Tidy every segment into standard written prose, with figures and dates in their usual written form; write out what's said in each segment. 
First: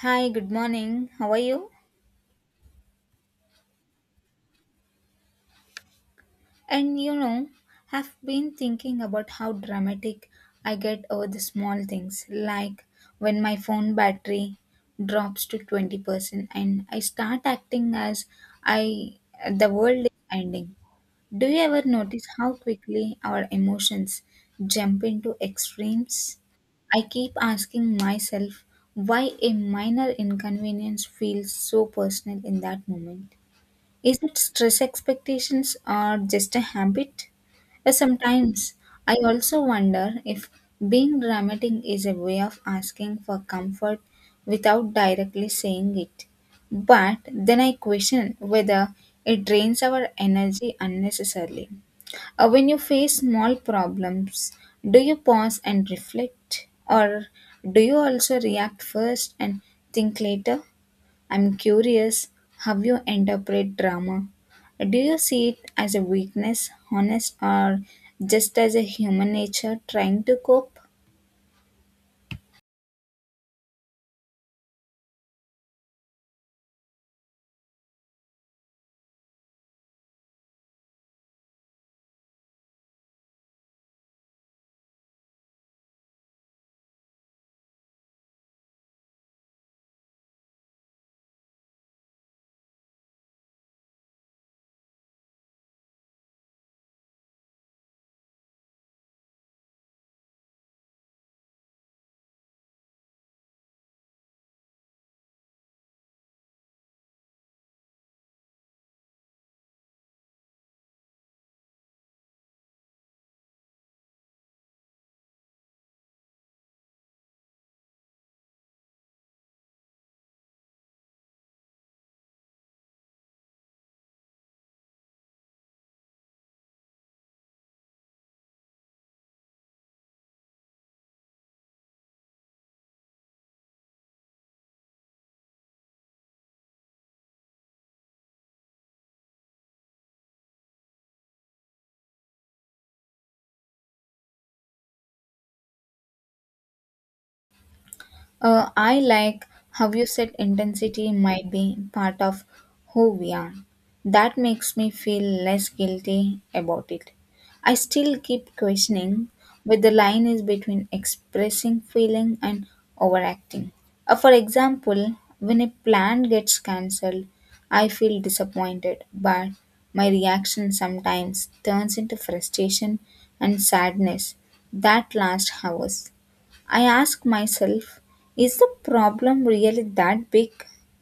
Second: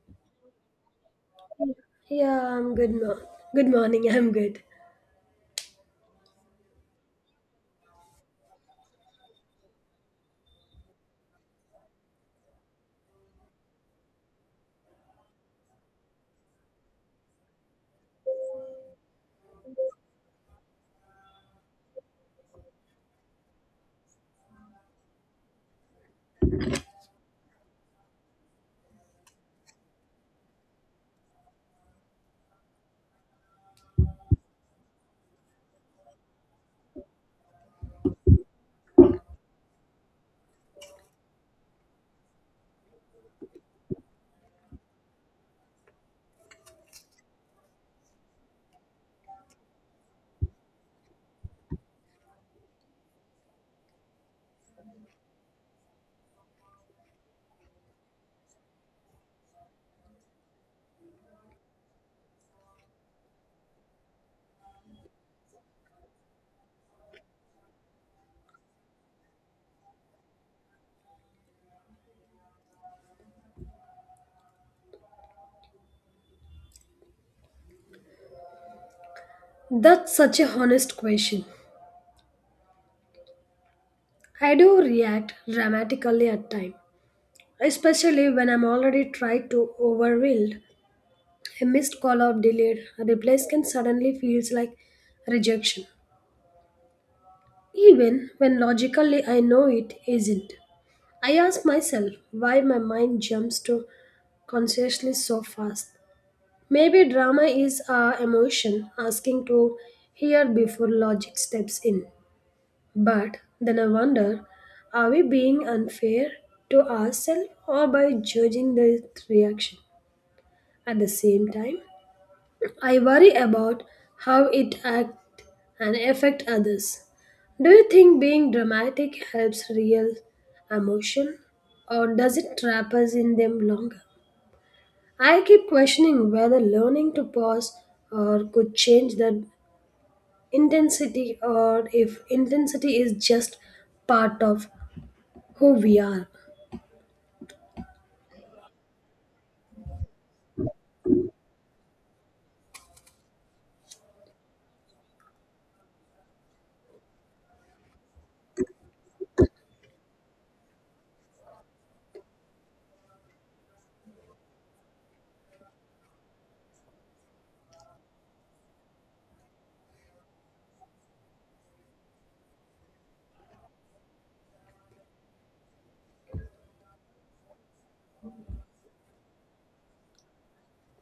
Hi, good morning. How are you? Yeah, I'm good. Good morning. I'm good. And you know, I've been thinking about how dramatic I get over the small things, like when my phone battery drops to 20% and I start acting as I the world is ending. Do you ever notice how quickly our emotions jump into extremes? I keep asking myself why a minor inconvenience feels so personal in that moment. Is it stress expectations or just a habit? Sometimes I also wonder if being dramatic is a way of asking for comfort without directly saying it. But then I question whether it drains our energy unnecessarily. When you face small problems, do you pause and reflect, or do you also react first and think later? I'm curious how you interpret drama. Do you see it as a weakness, honest, or just as a human nature trying to cope? That's such a honest question. I do react dramatically at times, especially when I'm already tried to overwhelmed. A missed call or delayed replies can suddenly feels like rejection, even when logically I know it isn't. I ask myself why my mind jumps to consciously so fast. Maybe drama is our emotion asking to hear before logic steps in. But then I wonder are we being unfair to ourselves or by judging the reaction? At the same time, I worry about how it act and affect others. Do you think being dramatic helps real emotion or does it trap us in them longer? I keep questioning whether learning to pause or could change the intensity or if intensity is just part of who we are. I like how you said intensity might be part of who we are. That makes me feel less guilty about it. I still keep questioning where the line is between expressing feeling and overacting. For example, when a plan gets cancelled, I feel disappointed, but my reaction sometimes turns into frustration and sadness that lasts hours. I ask myself, is the problem really that big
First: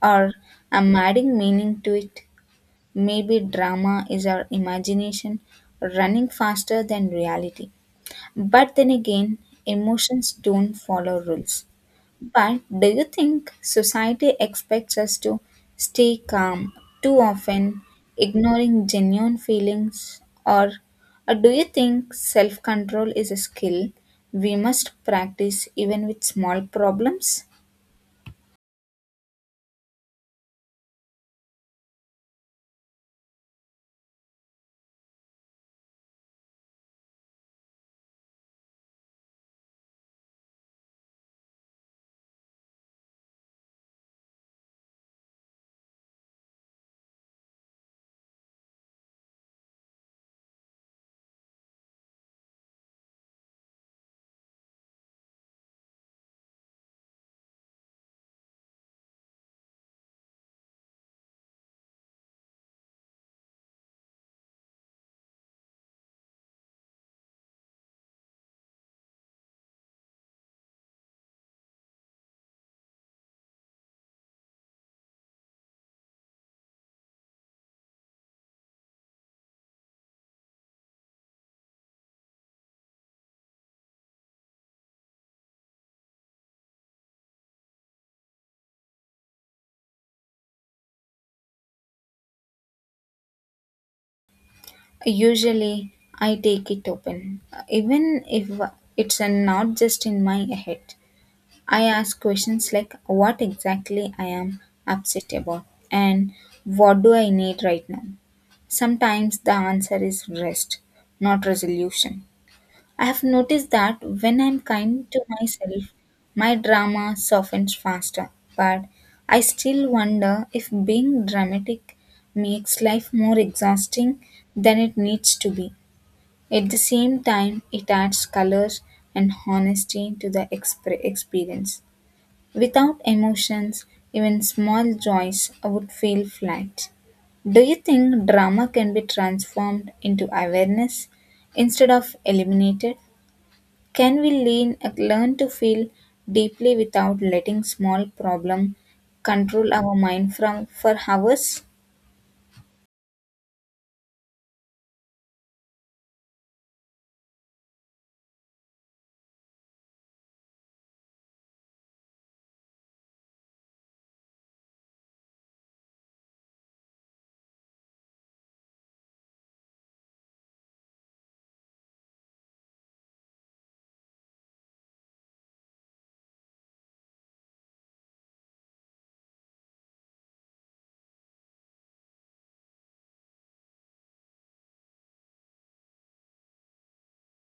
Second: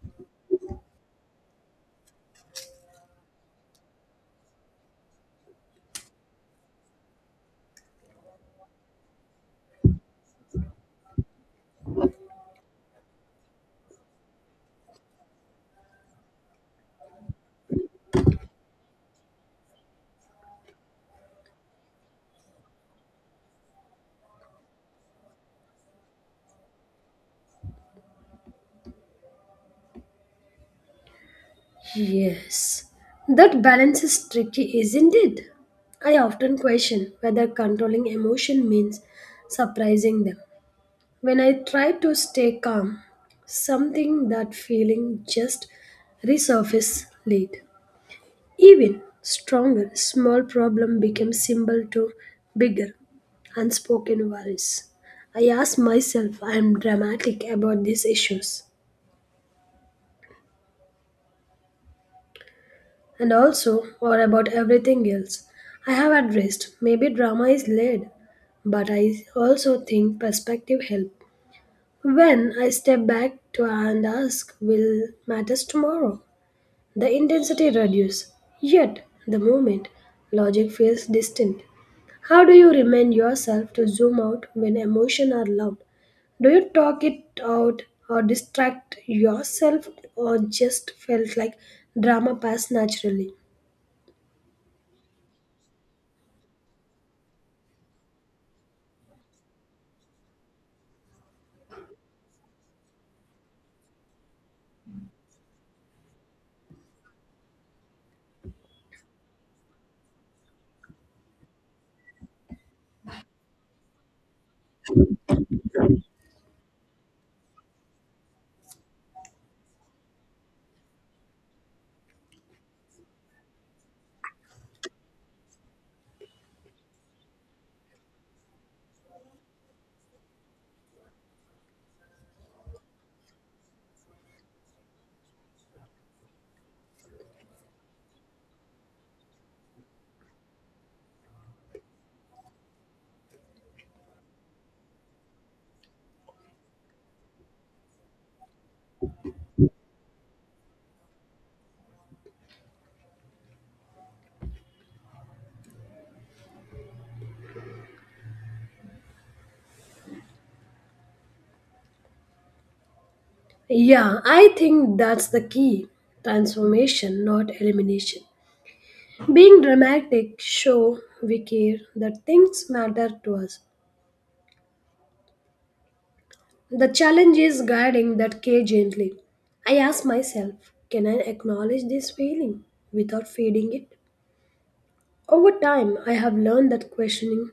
or am I adding meaning to it? Maybe drama is our imagination running faster than reality. But then again, emotions don't follow rules. But do you think society expects us to stay calm too often, ignoring genuine feelings? Or do you think self control is a skill we must practice even with small problems? Yes, that balance is tricky, isn't it? I often question whether controlling emotion means surprising them. When I try to stay calm, something that feeling just resurface late. Even stronger, small problem became symbol to bigger, unspoken worries. I ask myself, I am dramatic about these issues. And also, or about everything else I have addressed. Maybe drama is laid, but I also think perspective help. When I step back to and ask, will matters tomorrow? The intensity reduces, yet the moment logic feels distant. How do you remind yourself to zoom out when emotions are loud? Do you talk it out or distract yourself or just felt like drama pass naturally? Usually, I take it open, even if it's not just in my head. I ask questions like what exactly I am upset about and what do I need right now. Sometimes the answer is rest, not resolution. I have noticed that when I'm kind to myself, my drama softens faster, but I still wonder if being dramatic makes life more exhausting than it needs to be. At the same time, it adds color and honesty to the experience. Without emotions, even small joys would feel flat. Do you think drama can be transformed into awareness instead of eliminated? Can we learn to feel deeply without letting small problem control our mind from for hours? Yeah, I think that's the key transformation, not elimination. Being dramatic, show we care that things matter to us. The challenge is guiding that care gently. I ask myself, can I acknowledge this feeling without feeding it? Over time, I have learned that questioning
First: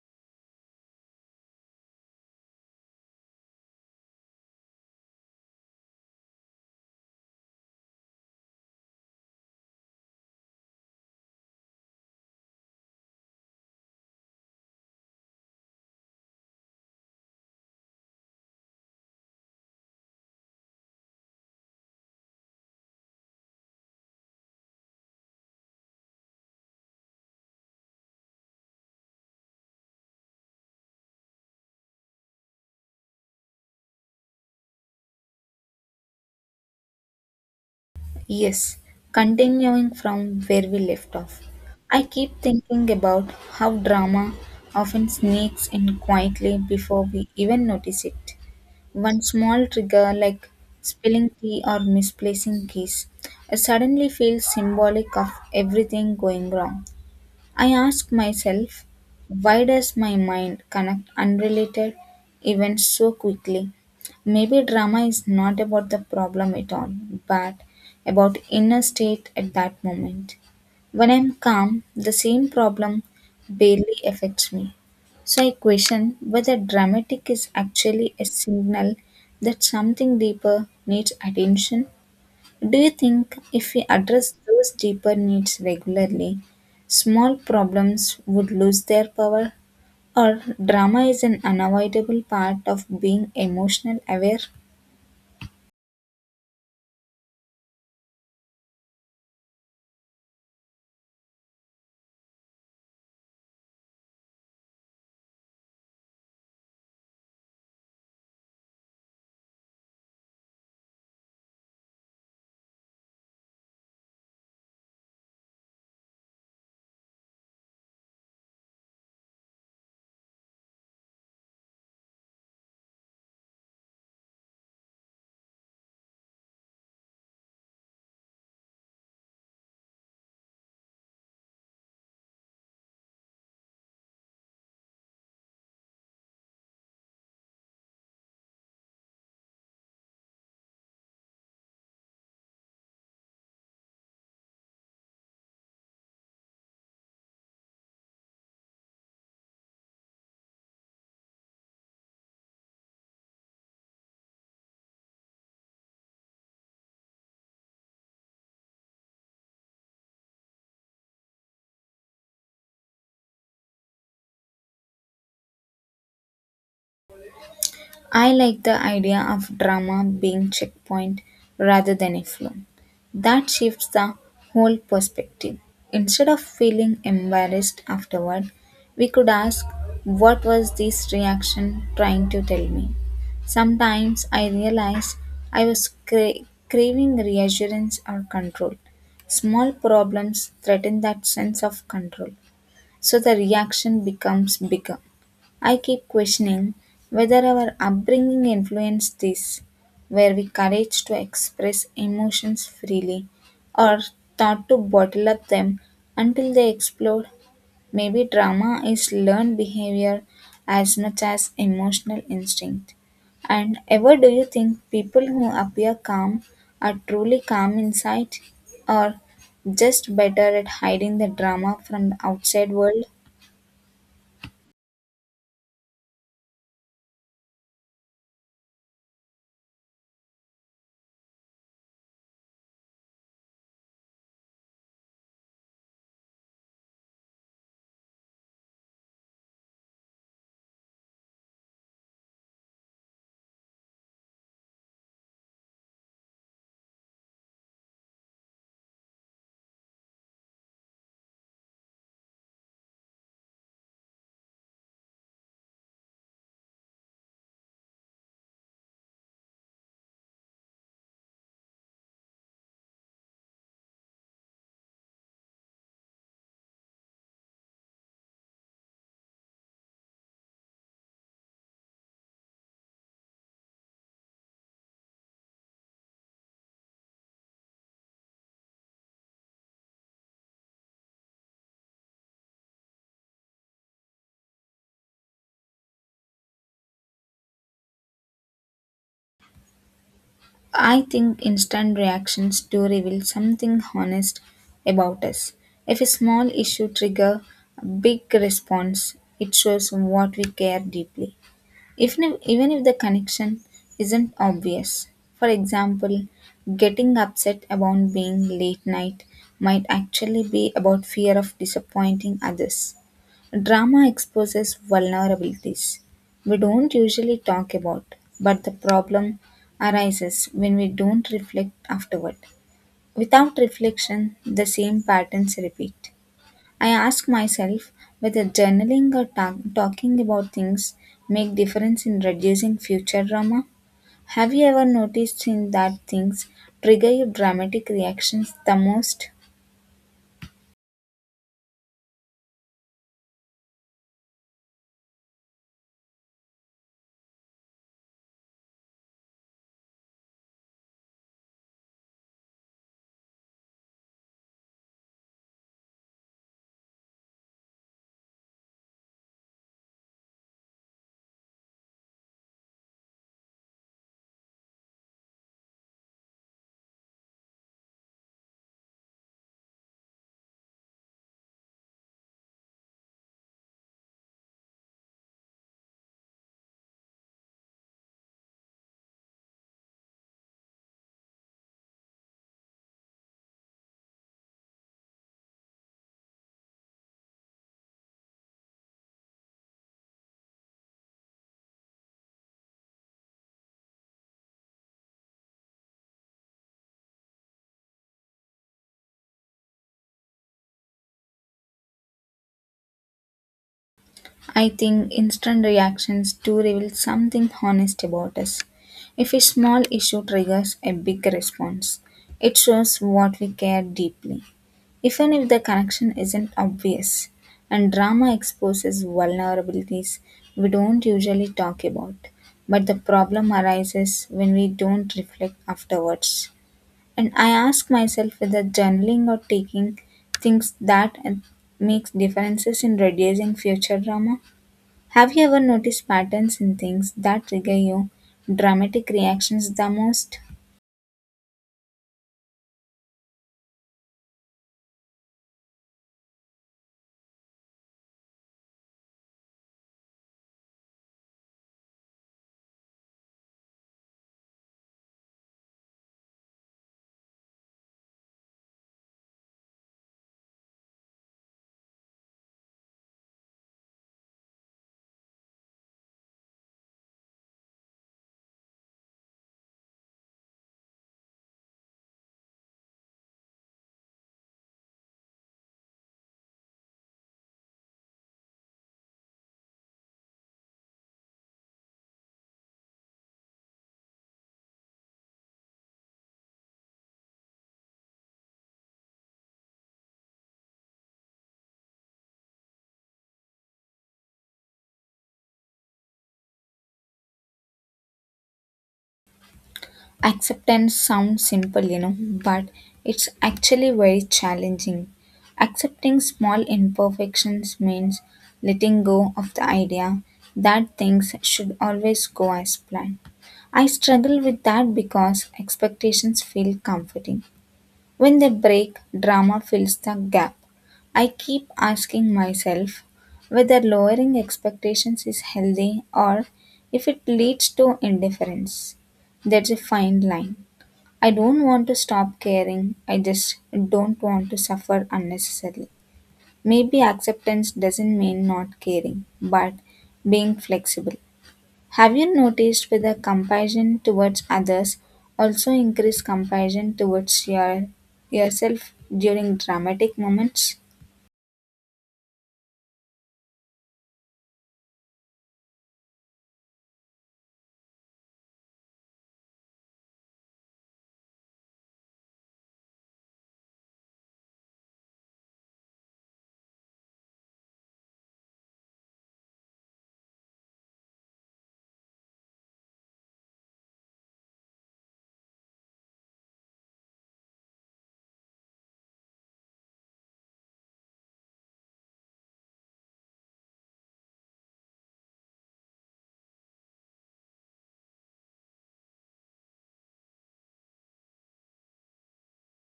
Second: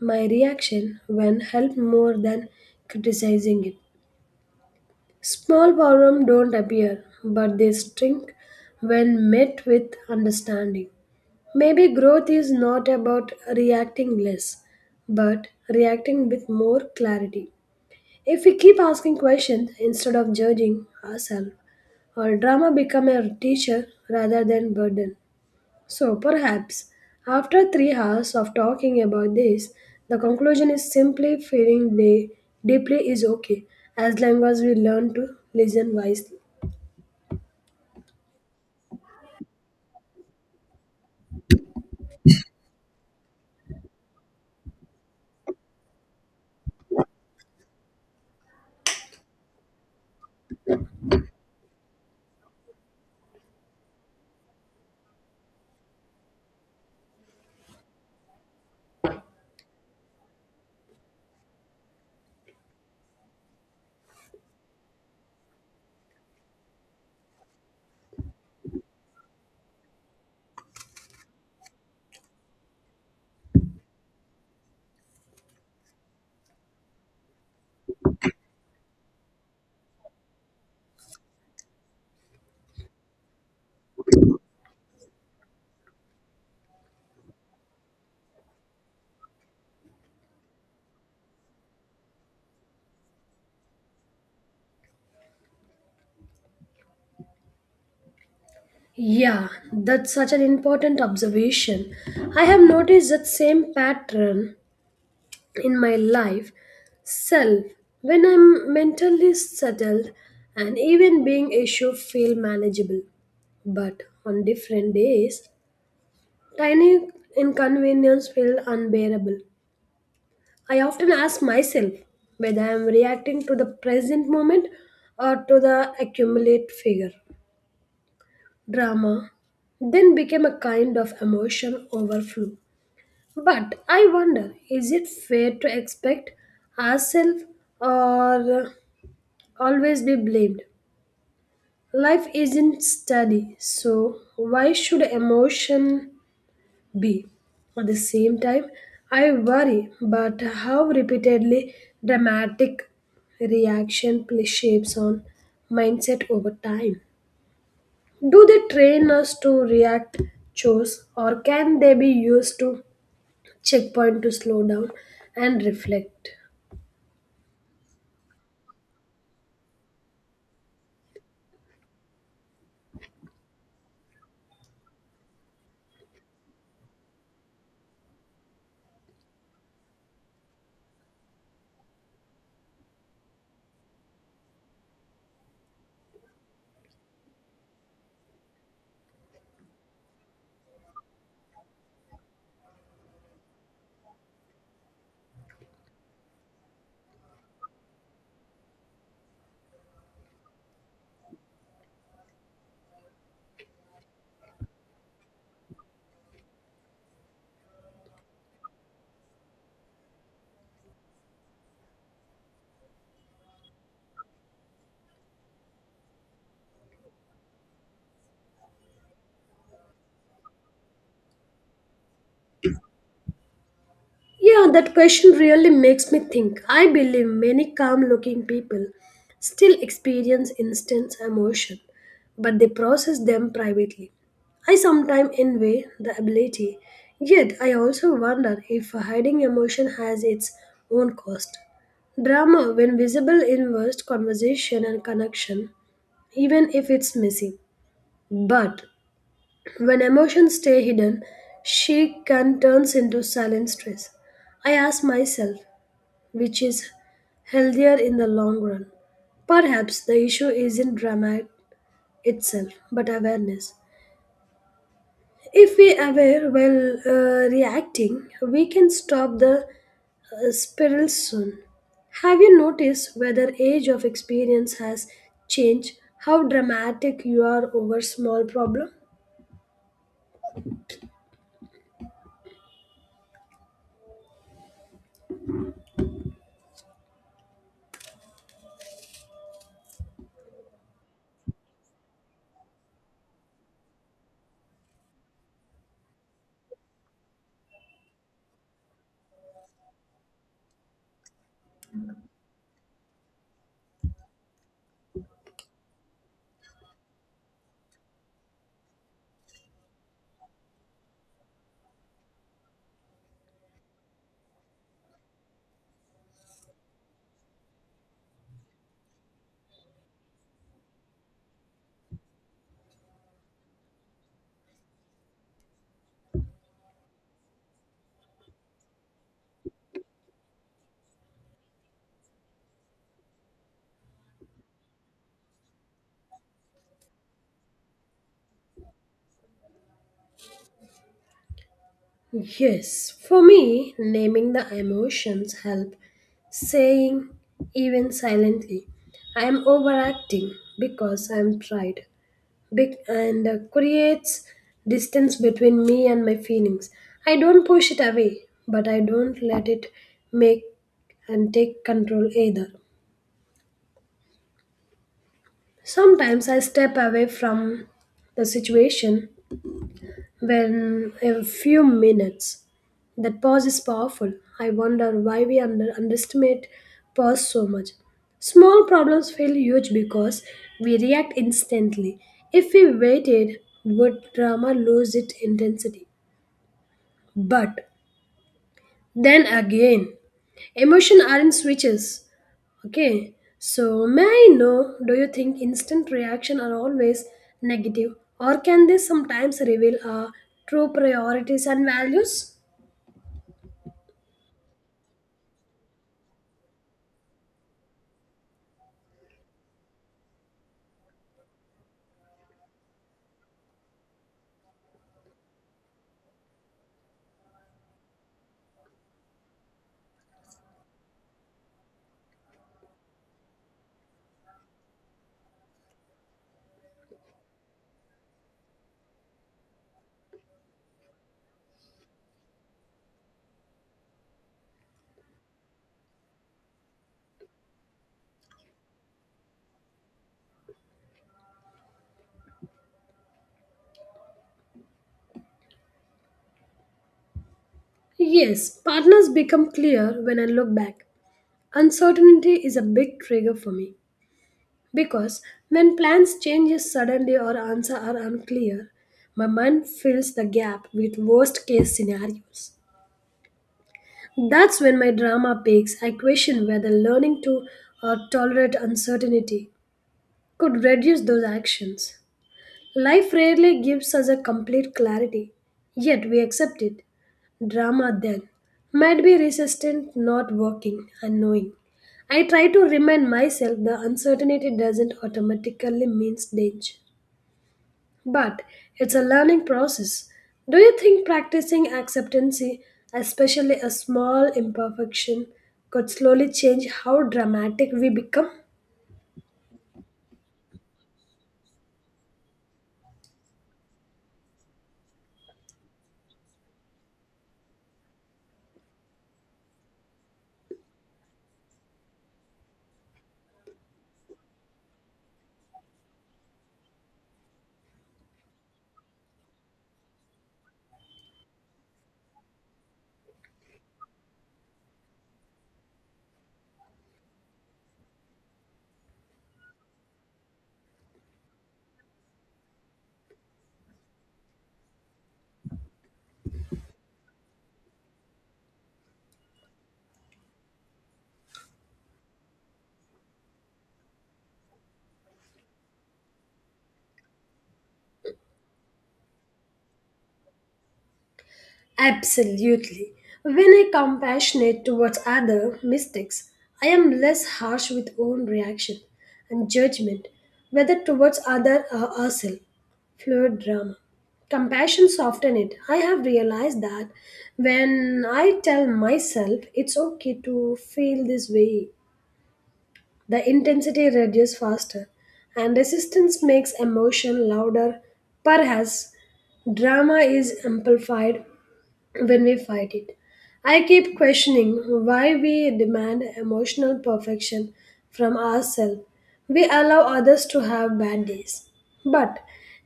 my reaction when helped more than criticizing it. Small problems don't appear, but they shrink when met with understanding. Maybe growth is not about reacting less, but reacting with more clarity. If we keep asking questions instead of judging ourselves, our drama become a teacher rather than burden. So perhaps after 3 hours of talking about this, the conclusion is simply feeling deeply is okay as long as we learn to listen wisely. Yes, continuing from where we left off, I keep thinking about how drama often sneaks in quietly before we even notice it. One small trigger like spilling tea or misplacing keys suddenly feels symbolic of everything going wrong. I ask myself, why does my mind connect unrelated events so quickly? Maybe drama is not about the problem at all, but about inner state at that moment. When I'm calm, the same problem barely affects me. So I question whether dramatic is actually a signal that something deeper needs attention. Do you think if we address those deeper needs regularly, small problems would lose their power? Or drama is an unavoidable part of being emotional aware? Yeah, that's such an important observation. I have noticed that same pattern in my life self when I'm mentally settled and even being issue feel manageable. But on different days, tiny inconvenience feel unbearable. I often ask myself whether I am reacting to the present moment or to the accumulate figure. Drama then became a kind of emotion overflow. But I wonder is it fair to expect ourselves or always be blamed? Life isn't steady, so why should emotion be? At the same time, I worry about how repeatedly dramatic reaction play shapes on mindset over time. Do they train us to react chores or can they be used to checkpoint to slow down and reflect? I like the idea of drama being checkpoint rather than a flaw. That shifts the whole perspective. Instead of feeling embarrassed afterward, we could ask, what was this reaction trying to tell me? Sometimes I realized I was craving reassurance or control. Small problems threaten that sense of control. So the reaction becomes bigger. I keep questioning whether our upbringing influenced this. Were we encouraged to express emotions freely or taught to bottle up them until they explode? Maybe drama is learned behavior as much as emotional instinct. And ever do you think people who appear calm are truly calm inside or just better at hiding the drama from the outside world? Yeah, that question really makes me think. I believe many calm looking people still experience intense emotion, but they process them privately. I sometimes envy the ability, yet I also wonder if hiding emotion has its own cost. Drama, when visible, inverse conversation and connection even if it's messy. But when emotions stay hidden, she can turns into silent stress. I ask myself, which is healthier in the long run? Perhaps the issue isn't drama itself, but awareness. If we aware while reacting, we can stop the spiral soon. Have you noticed whether age of experience has changed how dramatic you are over small problem? I think instant reactions do reveal something honest about us. If a small issue trigger a big response, it shows what we care deeply. If even if the connection isn't obvious. For example, getting upset about being late night might actually be about fear of disappointing others. Drama exposes vulnerabilities we don't usually talk about, but the problem arises when we don't reflect afterward. Without reflection, the same patterns repeat. I ask myself whether journaling or talking about things make difference in reducing future drama. Have you ever noticed in that things trigger your dramatic reactions the most? Yes, for me, naming the emotions help saying even silently I am overacting because I am tried Big and creates distance between me and my feelings. I don't push it away, but I don't let it make and take control either. Sometimes I step away from the situation when a few minutes. That pause is powerful. I wonder why we underestimate pause so much. Small problems feel huge because we react instantly. If we waited, would drama lose its intensity? But then again, emotion aren't switches. Okay, so may I know do you think instant reaction are always negative or can they sometimes reveal our true priorities and values? I think instant reactions do reveal something honest about us. If a small issue triggers a big response, it shows what we care deeply, even if the connection isn't obvious. And drama exposes vulnerabilities we don't usually talk about. But the problem arises when we don't reflect afterwards. And I ask myself whether journaling or taking things that makes differences in reducing future drama. Have you ever noticed patterns in things that trigger your dramatic reactions the most? Yes, partners become clear when I look back. Uncertainty is a big trigger for me because when plans change suddenly or answers are unclear, my mind fills the gap with worst case scenarios. That's when my drama peaks. I question whether learning to tolerate uncertainty could reduce those actions. Life rarely gives us a complete clarity, yet we accept it. Drama then might be resistant, not working, unknowing. I try to remind myself the uncertainty doesn't automatically means danger, but it's a learning process. Do you think practicing acceptance, especially a small imperfection, could slowly change how dramatic we become? Acceptance sounds simple, you know, but it's actually very challenging. Accepting small imperfections means letting go of the idea that things should always go as planned. I struggle with that because expectations feel comforting. When they break, drama fills the gap. I keep asking myself whether lowering expectations is healthy or if it leads to indifference. That's a fine line. I don't want to stop caring, I just don't want to suffer unnecessarily. Maybe acceptance doesn't mean not caring, but being flexible. Have you noticed whether compassion towards others also increase compassion towards your yourself during dramatic moments? Absolutely. When I compassionate towards other mistakes, I am less harsh with own reaction and judgment, whether towards other or ourselves. Fluid drama. Compassion soften it. I have realized that when I tell myself it's okay to feel this way, the intensity reduces faster and resistance makes emotion louder. Perhaps drama is amplified when we fight it. I keep questioning why we demand emotional perfection from ourselves. We allow others to have bad days, but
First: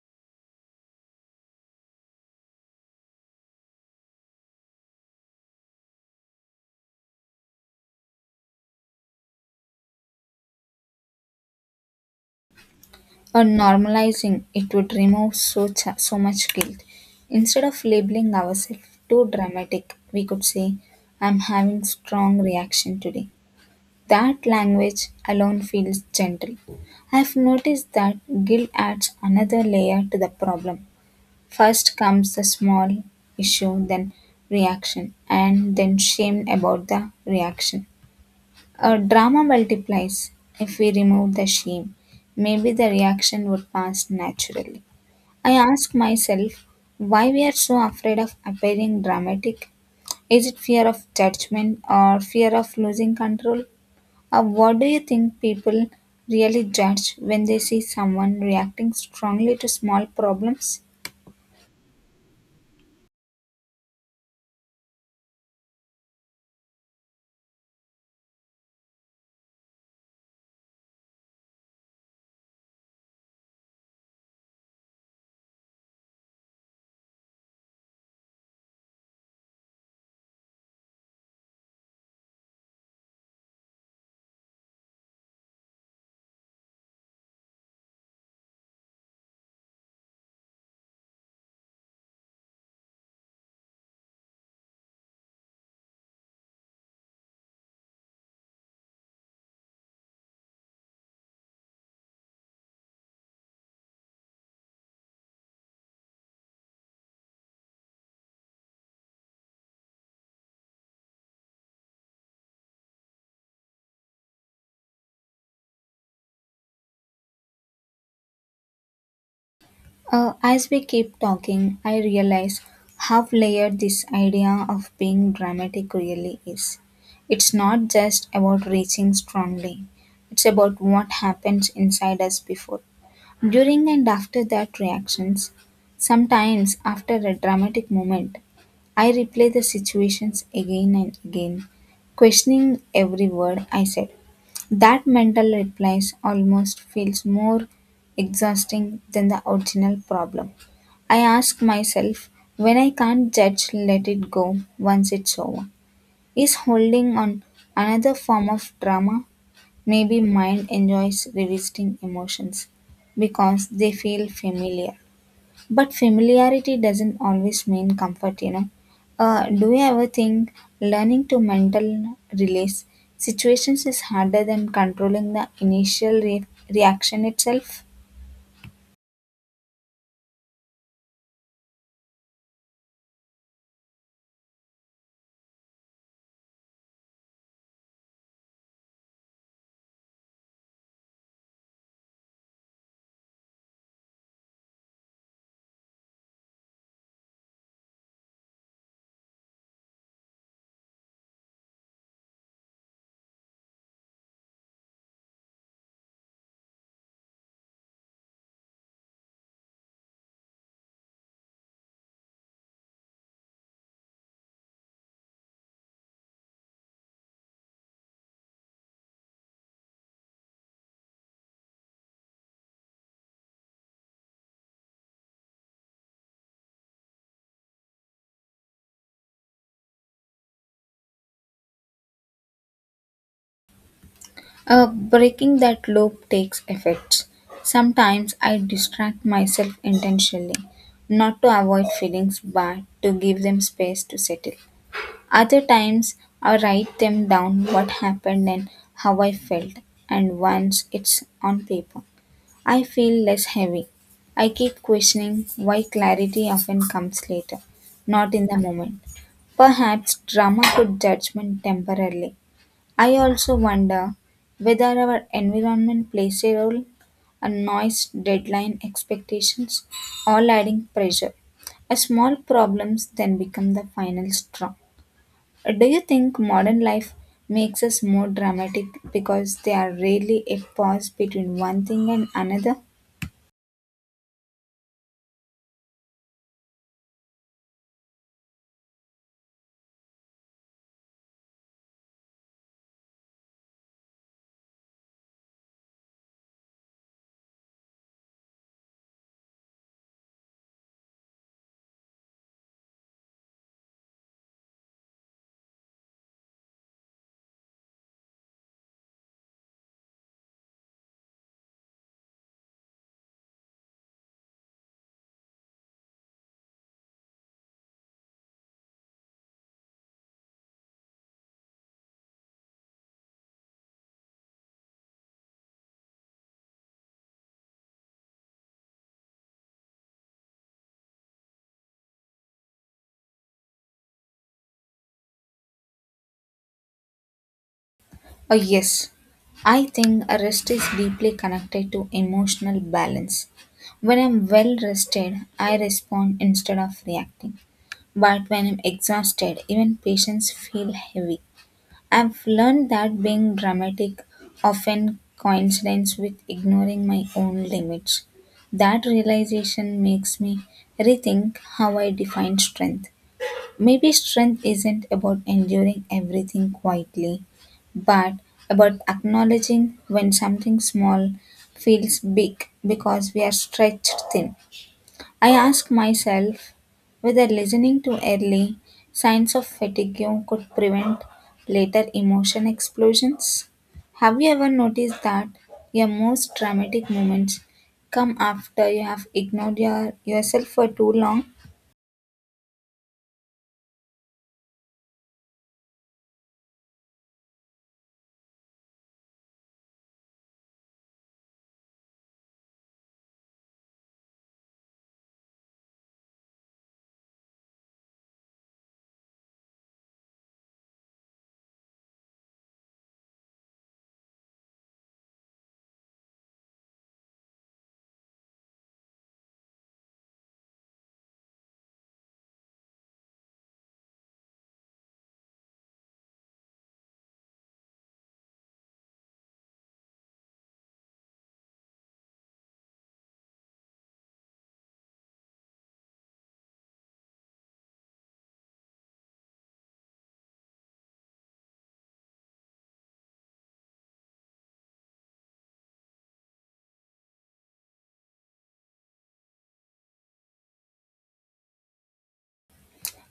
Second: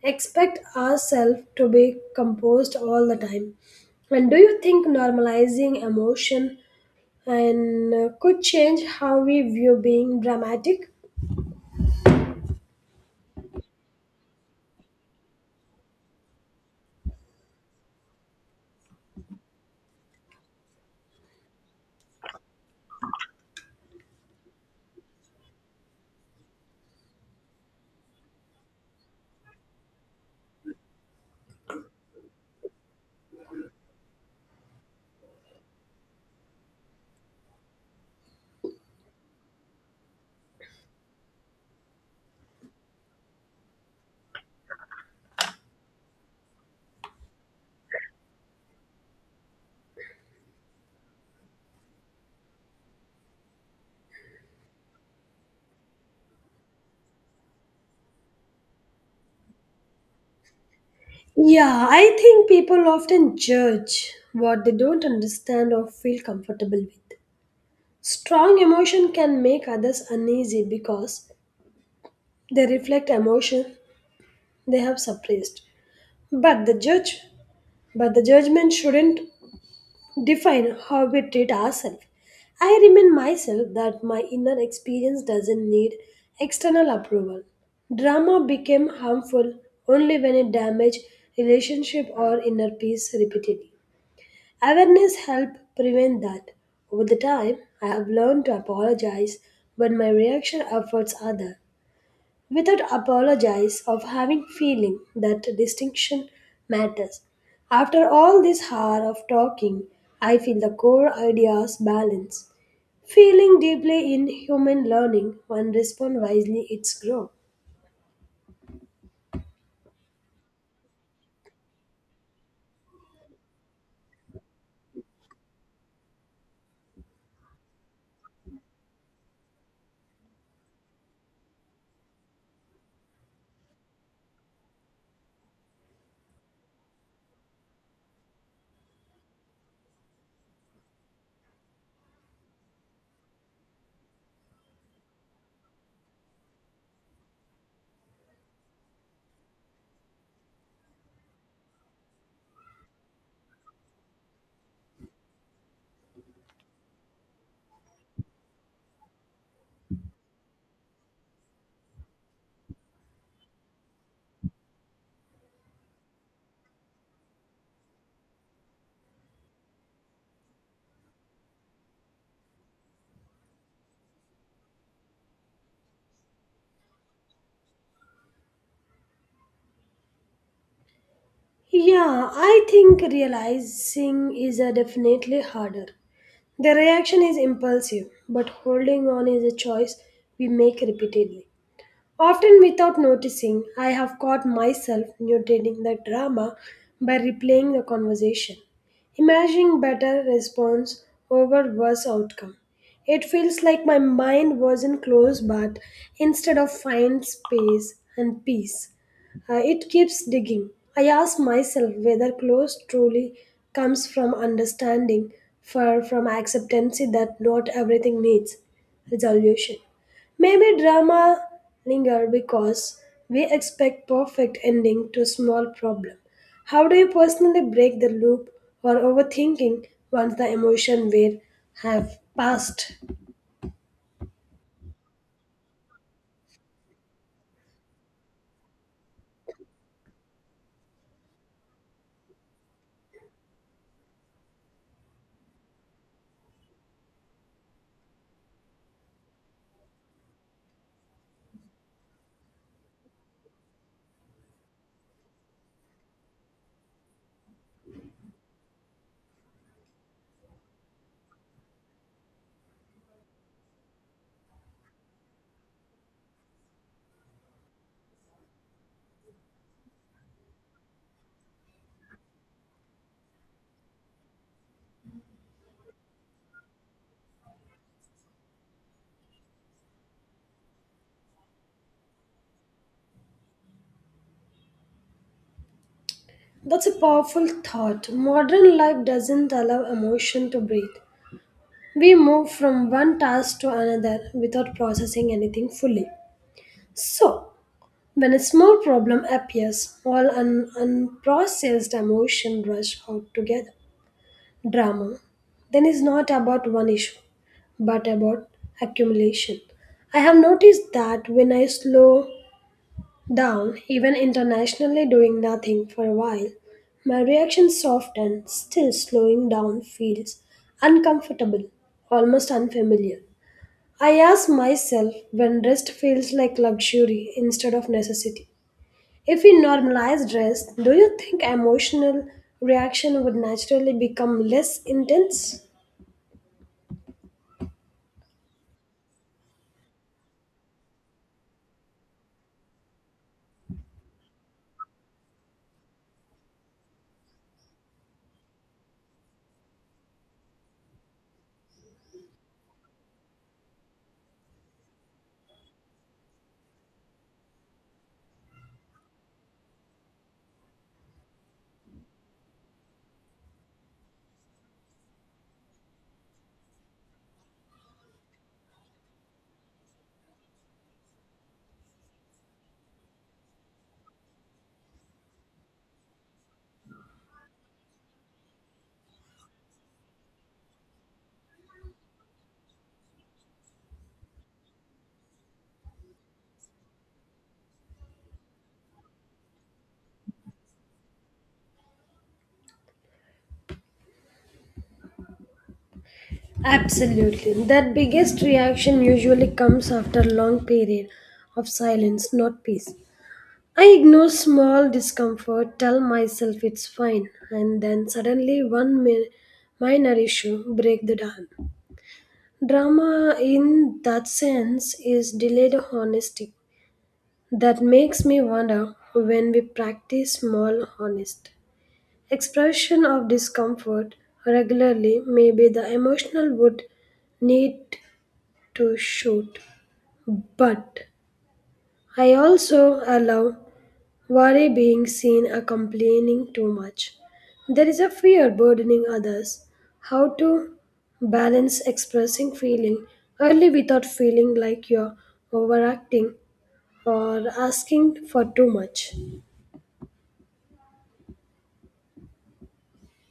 expect ourselves to be composed all the time. And do you think normalizing emotion and could change how we view being dramatic? Or normalizing it would remove so much guilt. Instead of labeling ourselves too dramatic, we could say, I'm having strong reaction today. That language alone feels gentle. I've noticed that guilt adds another layer to the problem. First comes the small issue, then reaction, and then shame about the reaction. Our drama multiplies if we remove the shame. Maybe the reaction would pass naturally. I ask myself why we are so afraid of appearing dramatic. Is it fear of judgment or fear of losing control? Or what do you think people really judge when they see someone reacting strongly to small problems? Yeah, I think people often judge what they don't understand or feel comfortable with. Strong emotion can make others uneasy because they reflect emotion they have suppressed. But the judge but the judgment shouldn't define how we treat ourselves. I remind myself that my inner experience doesn't need external approval. Drama became harmful only when it damaged relationship or inner peace repeatedly. Awareness helped prevent that. Over the time, I have learned to apologize when my reaction efforts other. Without apologize of having feeling that distinction matters. After all this hour of talking, I feel the core ideas balance. Feeling deeply in human learning, one respond wisely its growth. As we keep talking, I realize how layered this idea of being dramatic really is. It's not just about reaching strongly, it's about what happens inside us before, during, and after that reactions. Sometimes, after a dramatic moment, I replay the situations again and again, questioning every word I said. That mental replies almost feels more exhausting than the original problem. I ask myself, when I can't judge, let it go once it's over. Is holding on another form of drama? Maybe mind enjoys revisiting emotions because they feel familiar. But familiarity doesn't always mean comfort, you know. Do you ever think learning to mental release situations is harder than controlling the initial reaction itself? Yeah, I think realizing is definitely harder. The reaction is impulsive, but holding on is a choice we make repeatedly. Often without noticing, I have caught myself mutating the drama by replaying the conversation, imagining better response over worse outcome. It feels like my mind wasn't closed but instead of find space and peace. It keeps digging. I ask myself whether close truly comes from understanding, far from acceptance that not everything needs resolution. Maybe drama linger because we expect perfect ending to small problem. How do you personally break the loop or overthinking once the emotion wave have passed? Breaking that loop takes effort. Sometimes I distract myself intentionally, not to avoid feelings but to give them space to settle. Other times I write them down what happened and how I felt, and once it's on paper, I feel less heavy. I keep questioning why clarity often comes later, not in the moment. Perhaps drama could judgment temporarily, I also wonder whether our environment plays a role, and noise, deadline, expectations, all adding pressure. A small problems then become the final straw. Do you think modern life makes us more dramatic because there are rarely a pause between one thing and another? That's a powerful thought. Modern life doesn't allow emotion to breathe. We move from one task to another without processing anything fully. So, when a small problem appears, all unprocessed emotion rush out together. Drama then is not about one issue but about accumulation. I have noticed that when I slow down, even internationally doing nothing for a while, my reaction softens, still slowing down feels uncomfortable, almost unfamiliar. I ask myself when rest feels like luxury instead of necessity. If we normalize rest, do you think emotional reaction would naturally become less intense? Oh, yes. I think a rest is deeply connected to emotional balance. When I'm well rested, I respond instead of reacting. But when I'm exhausted, even patients feel heavy. I've learned that being dramatic often coincides with ignoring my own limits. That realization makes me rethink how I define strength. Maybe strength isn't about enduring everything quietly, but about acknowledging when something small feels big because we are stretched thin. I ask myself whether listening too early, signs of fatigue could prevent later emotion explosions. Have you ever noticed that your most dramatic moments come after you have ignored yourself for too long? Absolutely. That biggest reaction usually comes after a long period of silence, not peace. I ignore small discomfort, tell myself it's fine, and then suddenly one minor issue break the dam. Drama in that sense is delayed honesty. That makes me wonder when we practice small honest expression of discomfort regularly maybe the emotional would need to shoot. But I also allow worry being seen a complaining too much. There is a fear burdening others. How to balance expressing feeling early without feeling like you're overacting or asking for too much.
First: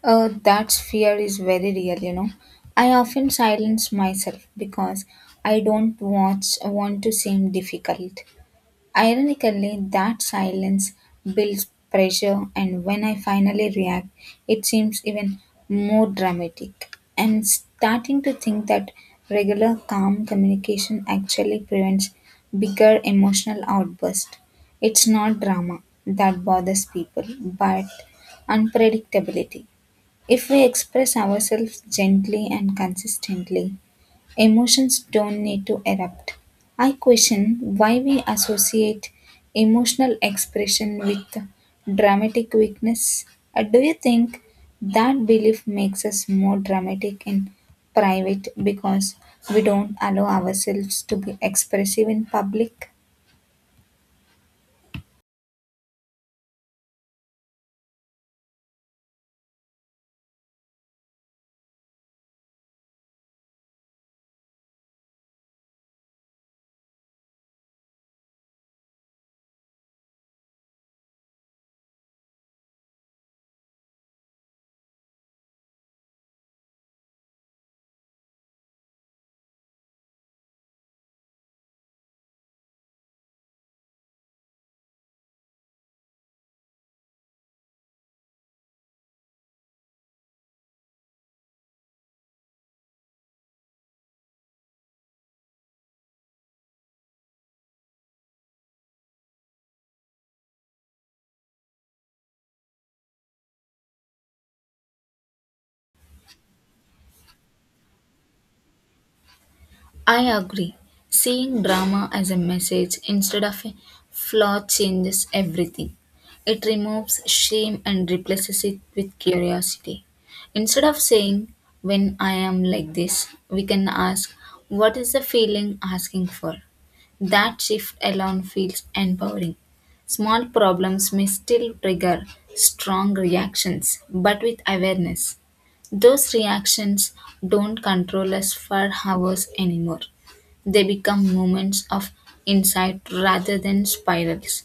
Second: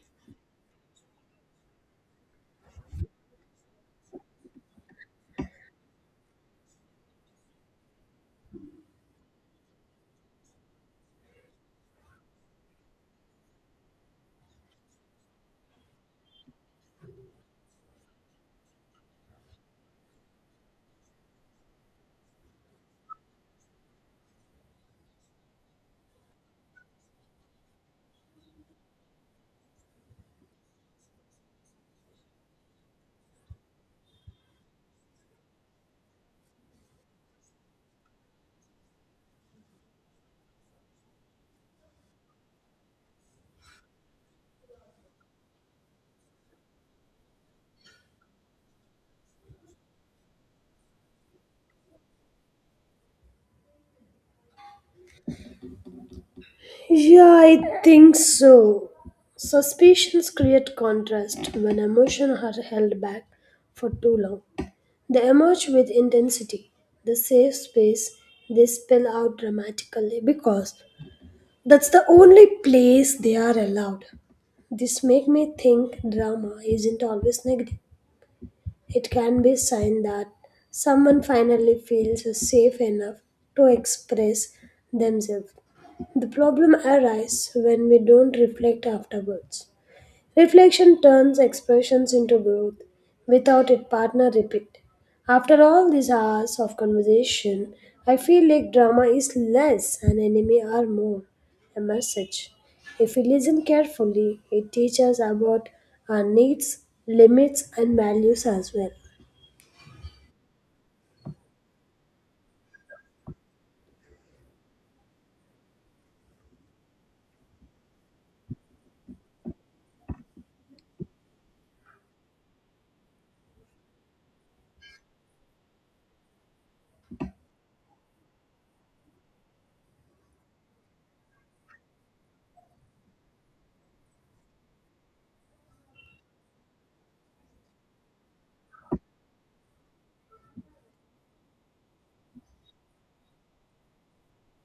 That fear is very real, you know. I often silence myself because I don't want to seem difficult. Ironically, that silence builds pressure, and when I finally react, it seems even more dramatic. I'm starting to think that regular calm communication actually prevents bigger emotional outbursts. It's not drama that bothers people, but unpredictability. If we express ourselves gently and consistently, emotions don't need to erupt. I question why we associate emotional expression with dramatic weakness. Do you think that belief makes us more dramatic in private because we don't allow ourselves to be expressive in public? Yeah, I think so. Suspicions create contrast when emotions are held back for too long. They emerge with intensity, the safe space they spill out dramatically because that's the only place they are allowed. This make me think drama isn't always negative. It can be a sign that someone finally feels safe enough to express themselves. The problem arises when we don't reflect afterwards. Reflection turns expressions into growth. Without it, partner repeat. After all these hours of conversation, I feel like drama is less and enemy are more. A message. If we listen carefully, it teaches us about our needs, limits, and values as well. I agree. Seeing drama as a message instead of a flaw changes everything. It removes shame and replaces it with curiosity. Instead of saying, when I am like this, we can ask, what is the feeling asking for? That shift alone feels empowering. Small problems may still trigger strong reactions, but with awareness. Those reactions don't control us for hours anymore. They become moments of insight rather than spirals.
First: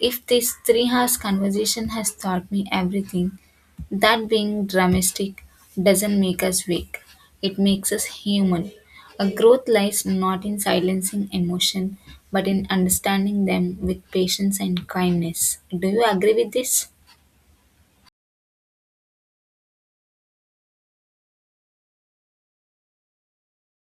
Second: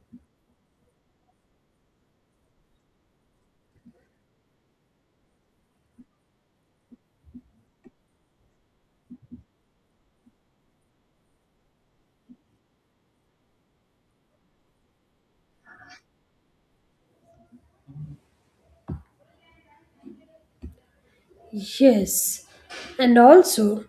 If this 3 hours conversation has taught me everything, that being dramatic doesn't make us weak. It makes us human. A growth lies not in silencing emotion, but in understanding them with patience and kindness. Do you agree with this? Yes, and also,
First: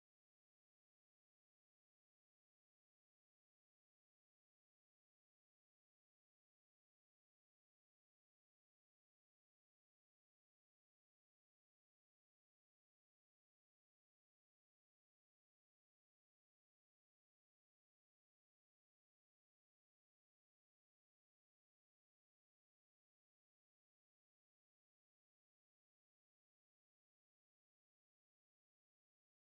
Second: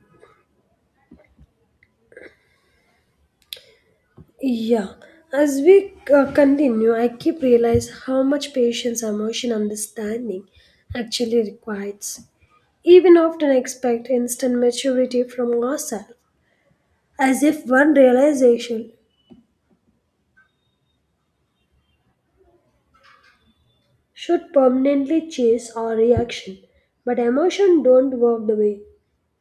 yeah, as we continue, I keep realize how much patience, emotion, understanding actually requires. Even often expect instant maturity from ourselves, as if one realization should permanently chase our reaction. But emotion don't work the way.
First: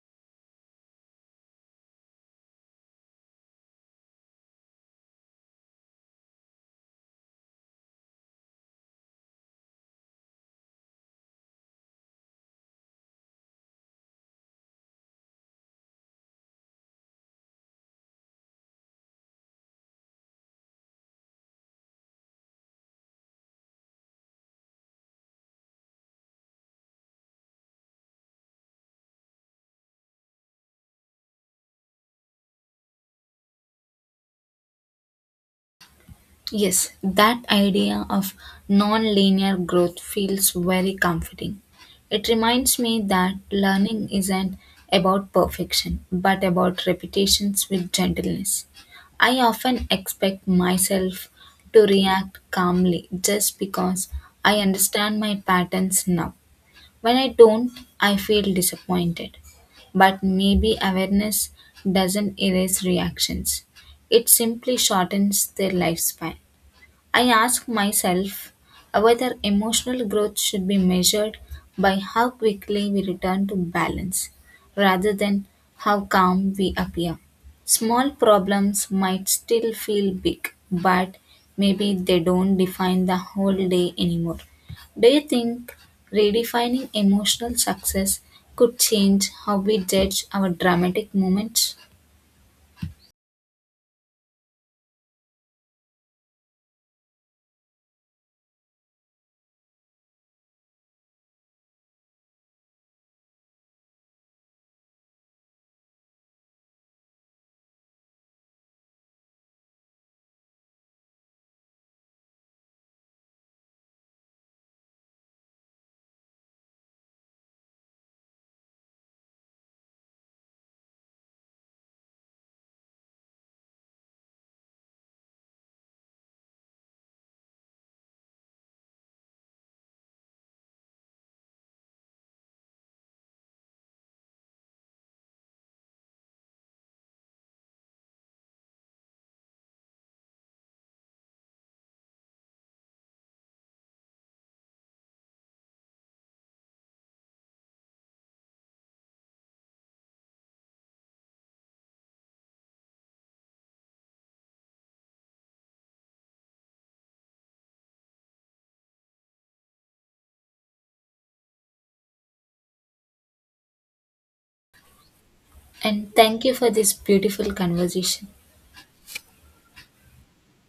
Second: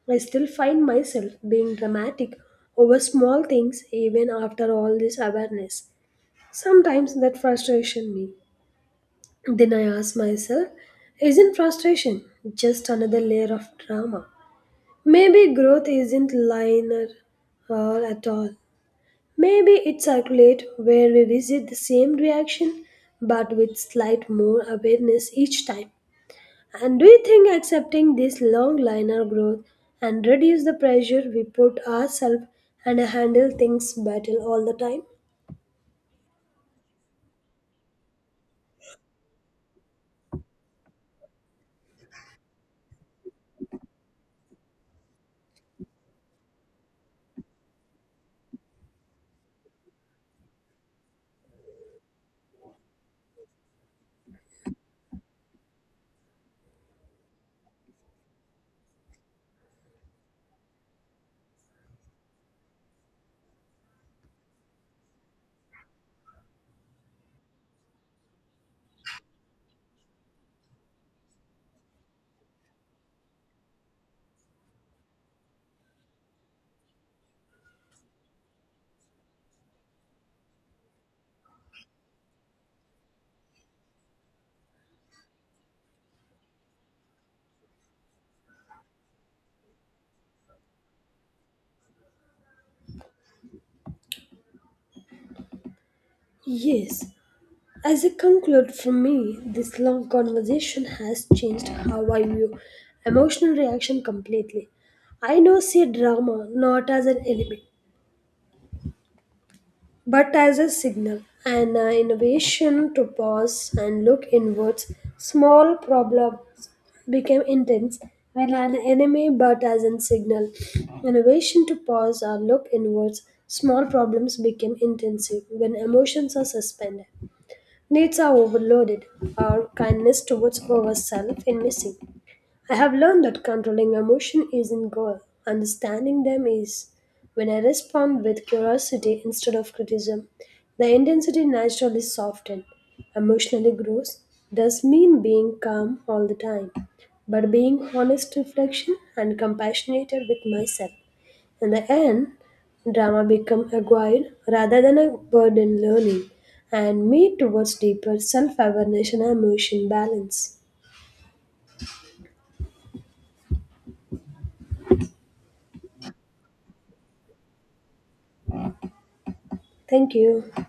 I still find myself being dramatic over small things even after all this awareness. Sometimes that frustration me. Then I ask myself, isn't frustration just another layer of drama? Maybe growth isn't linear at all. Maybe it circulate where we visit the same reaction but with slight more awareness each time. And do you think accepting this long linear growth and reduce the pressure we put ourselves and handle things better all the time? Yes, that idea of non-linear growth feels very comforting. It reminds me that learning isn't about perfection, but about repetitions with gentleness. I often expect myself to react calmly just because I understand my patterns now. When I don't, I feel disappointed. But maybe awareness doesn't erase reactions. It simply shortens their lifespan. I ask myself whether emotional growth should be measured by how quickly we return to balance rather than how calm we appear. Small problems might still feel big, but maybe they don't define the whole day anymore. Do you think redefining emotional success could change how we judge our dramatic moments? Yes. As a conclude for me, this long conversation has changed how I view emotional reaction completely. I now see drama not as an enemy but as a signal, an innovation to pause and look inwards. Small problems became intense when an enemy, but as a signal, innovation to pause or look inwards. Small problems became intensive when emotions are suspended, needs are overloaded, or kindness towards ourselves is missing. I have learned that controlling emotion isn't goal. Understanding them is. When I respond with curiosity instead of criticism, the intensity naturally softens. Emotionally grows does mean being calm all the time, but being honest reflection and compassionate with myself. In the end, drama become a guide rather than a burden learning and me towards deeper self-awareness and emotion balance. And thank you for this beautiful conversation. Thank you.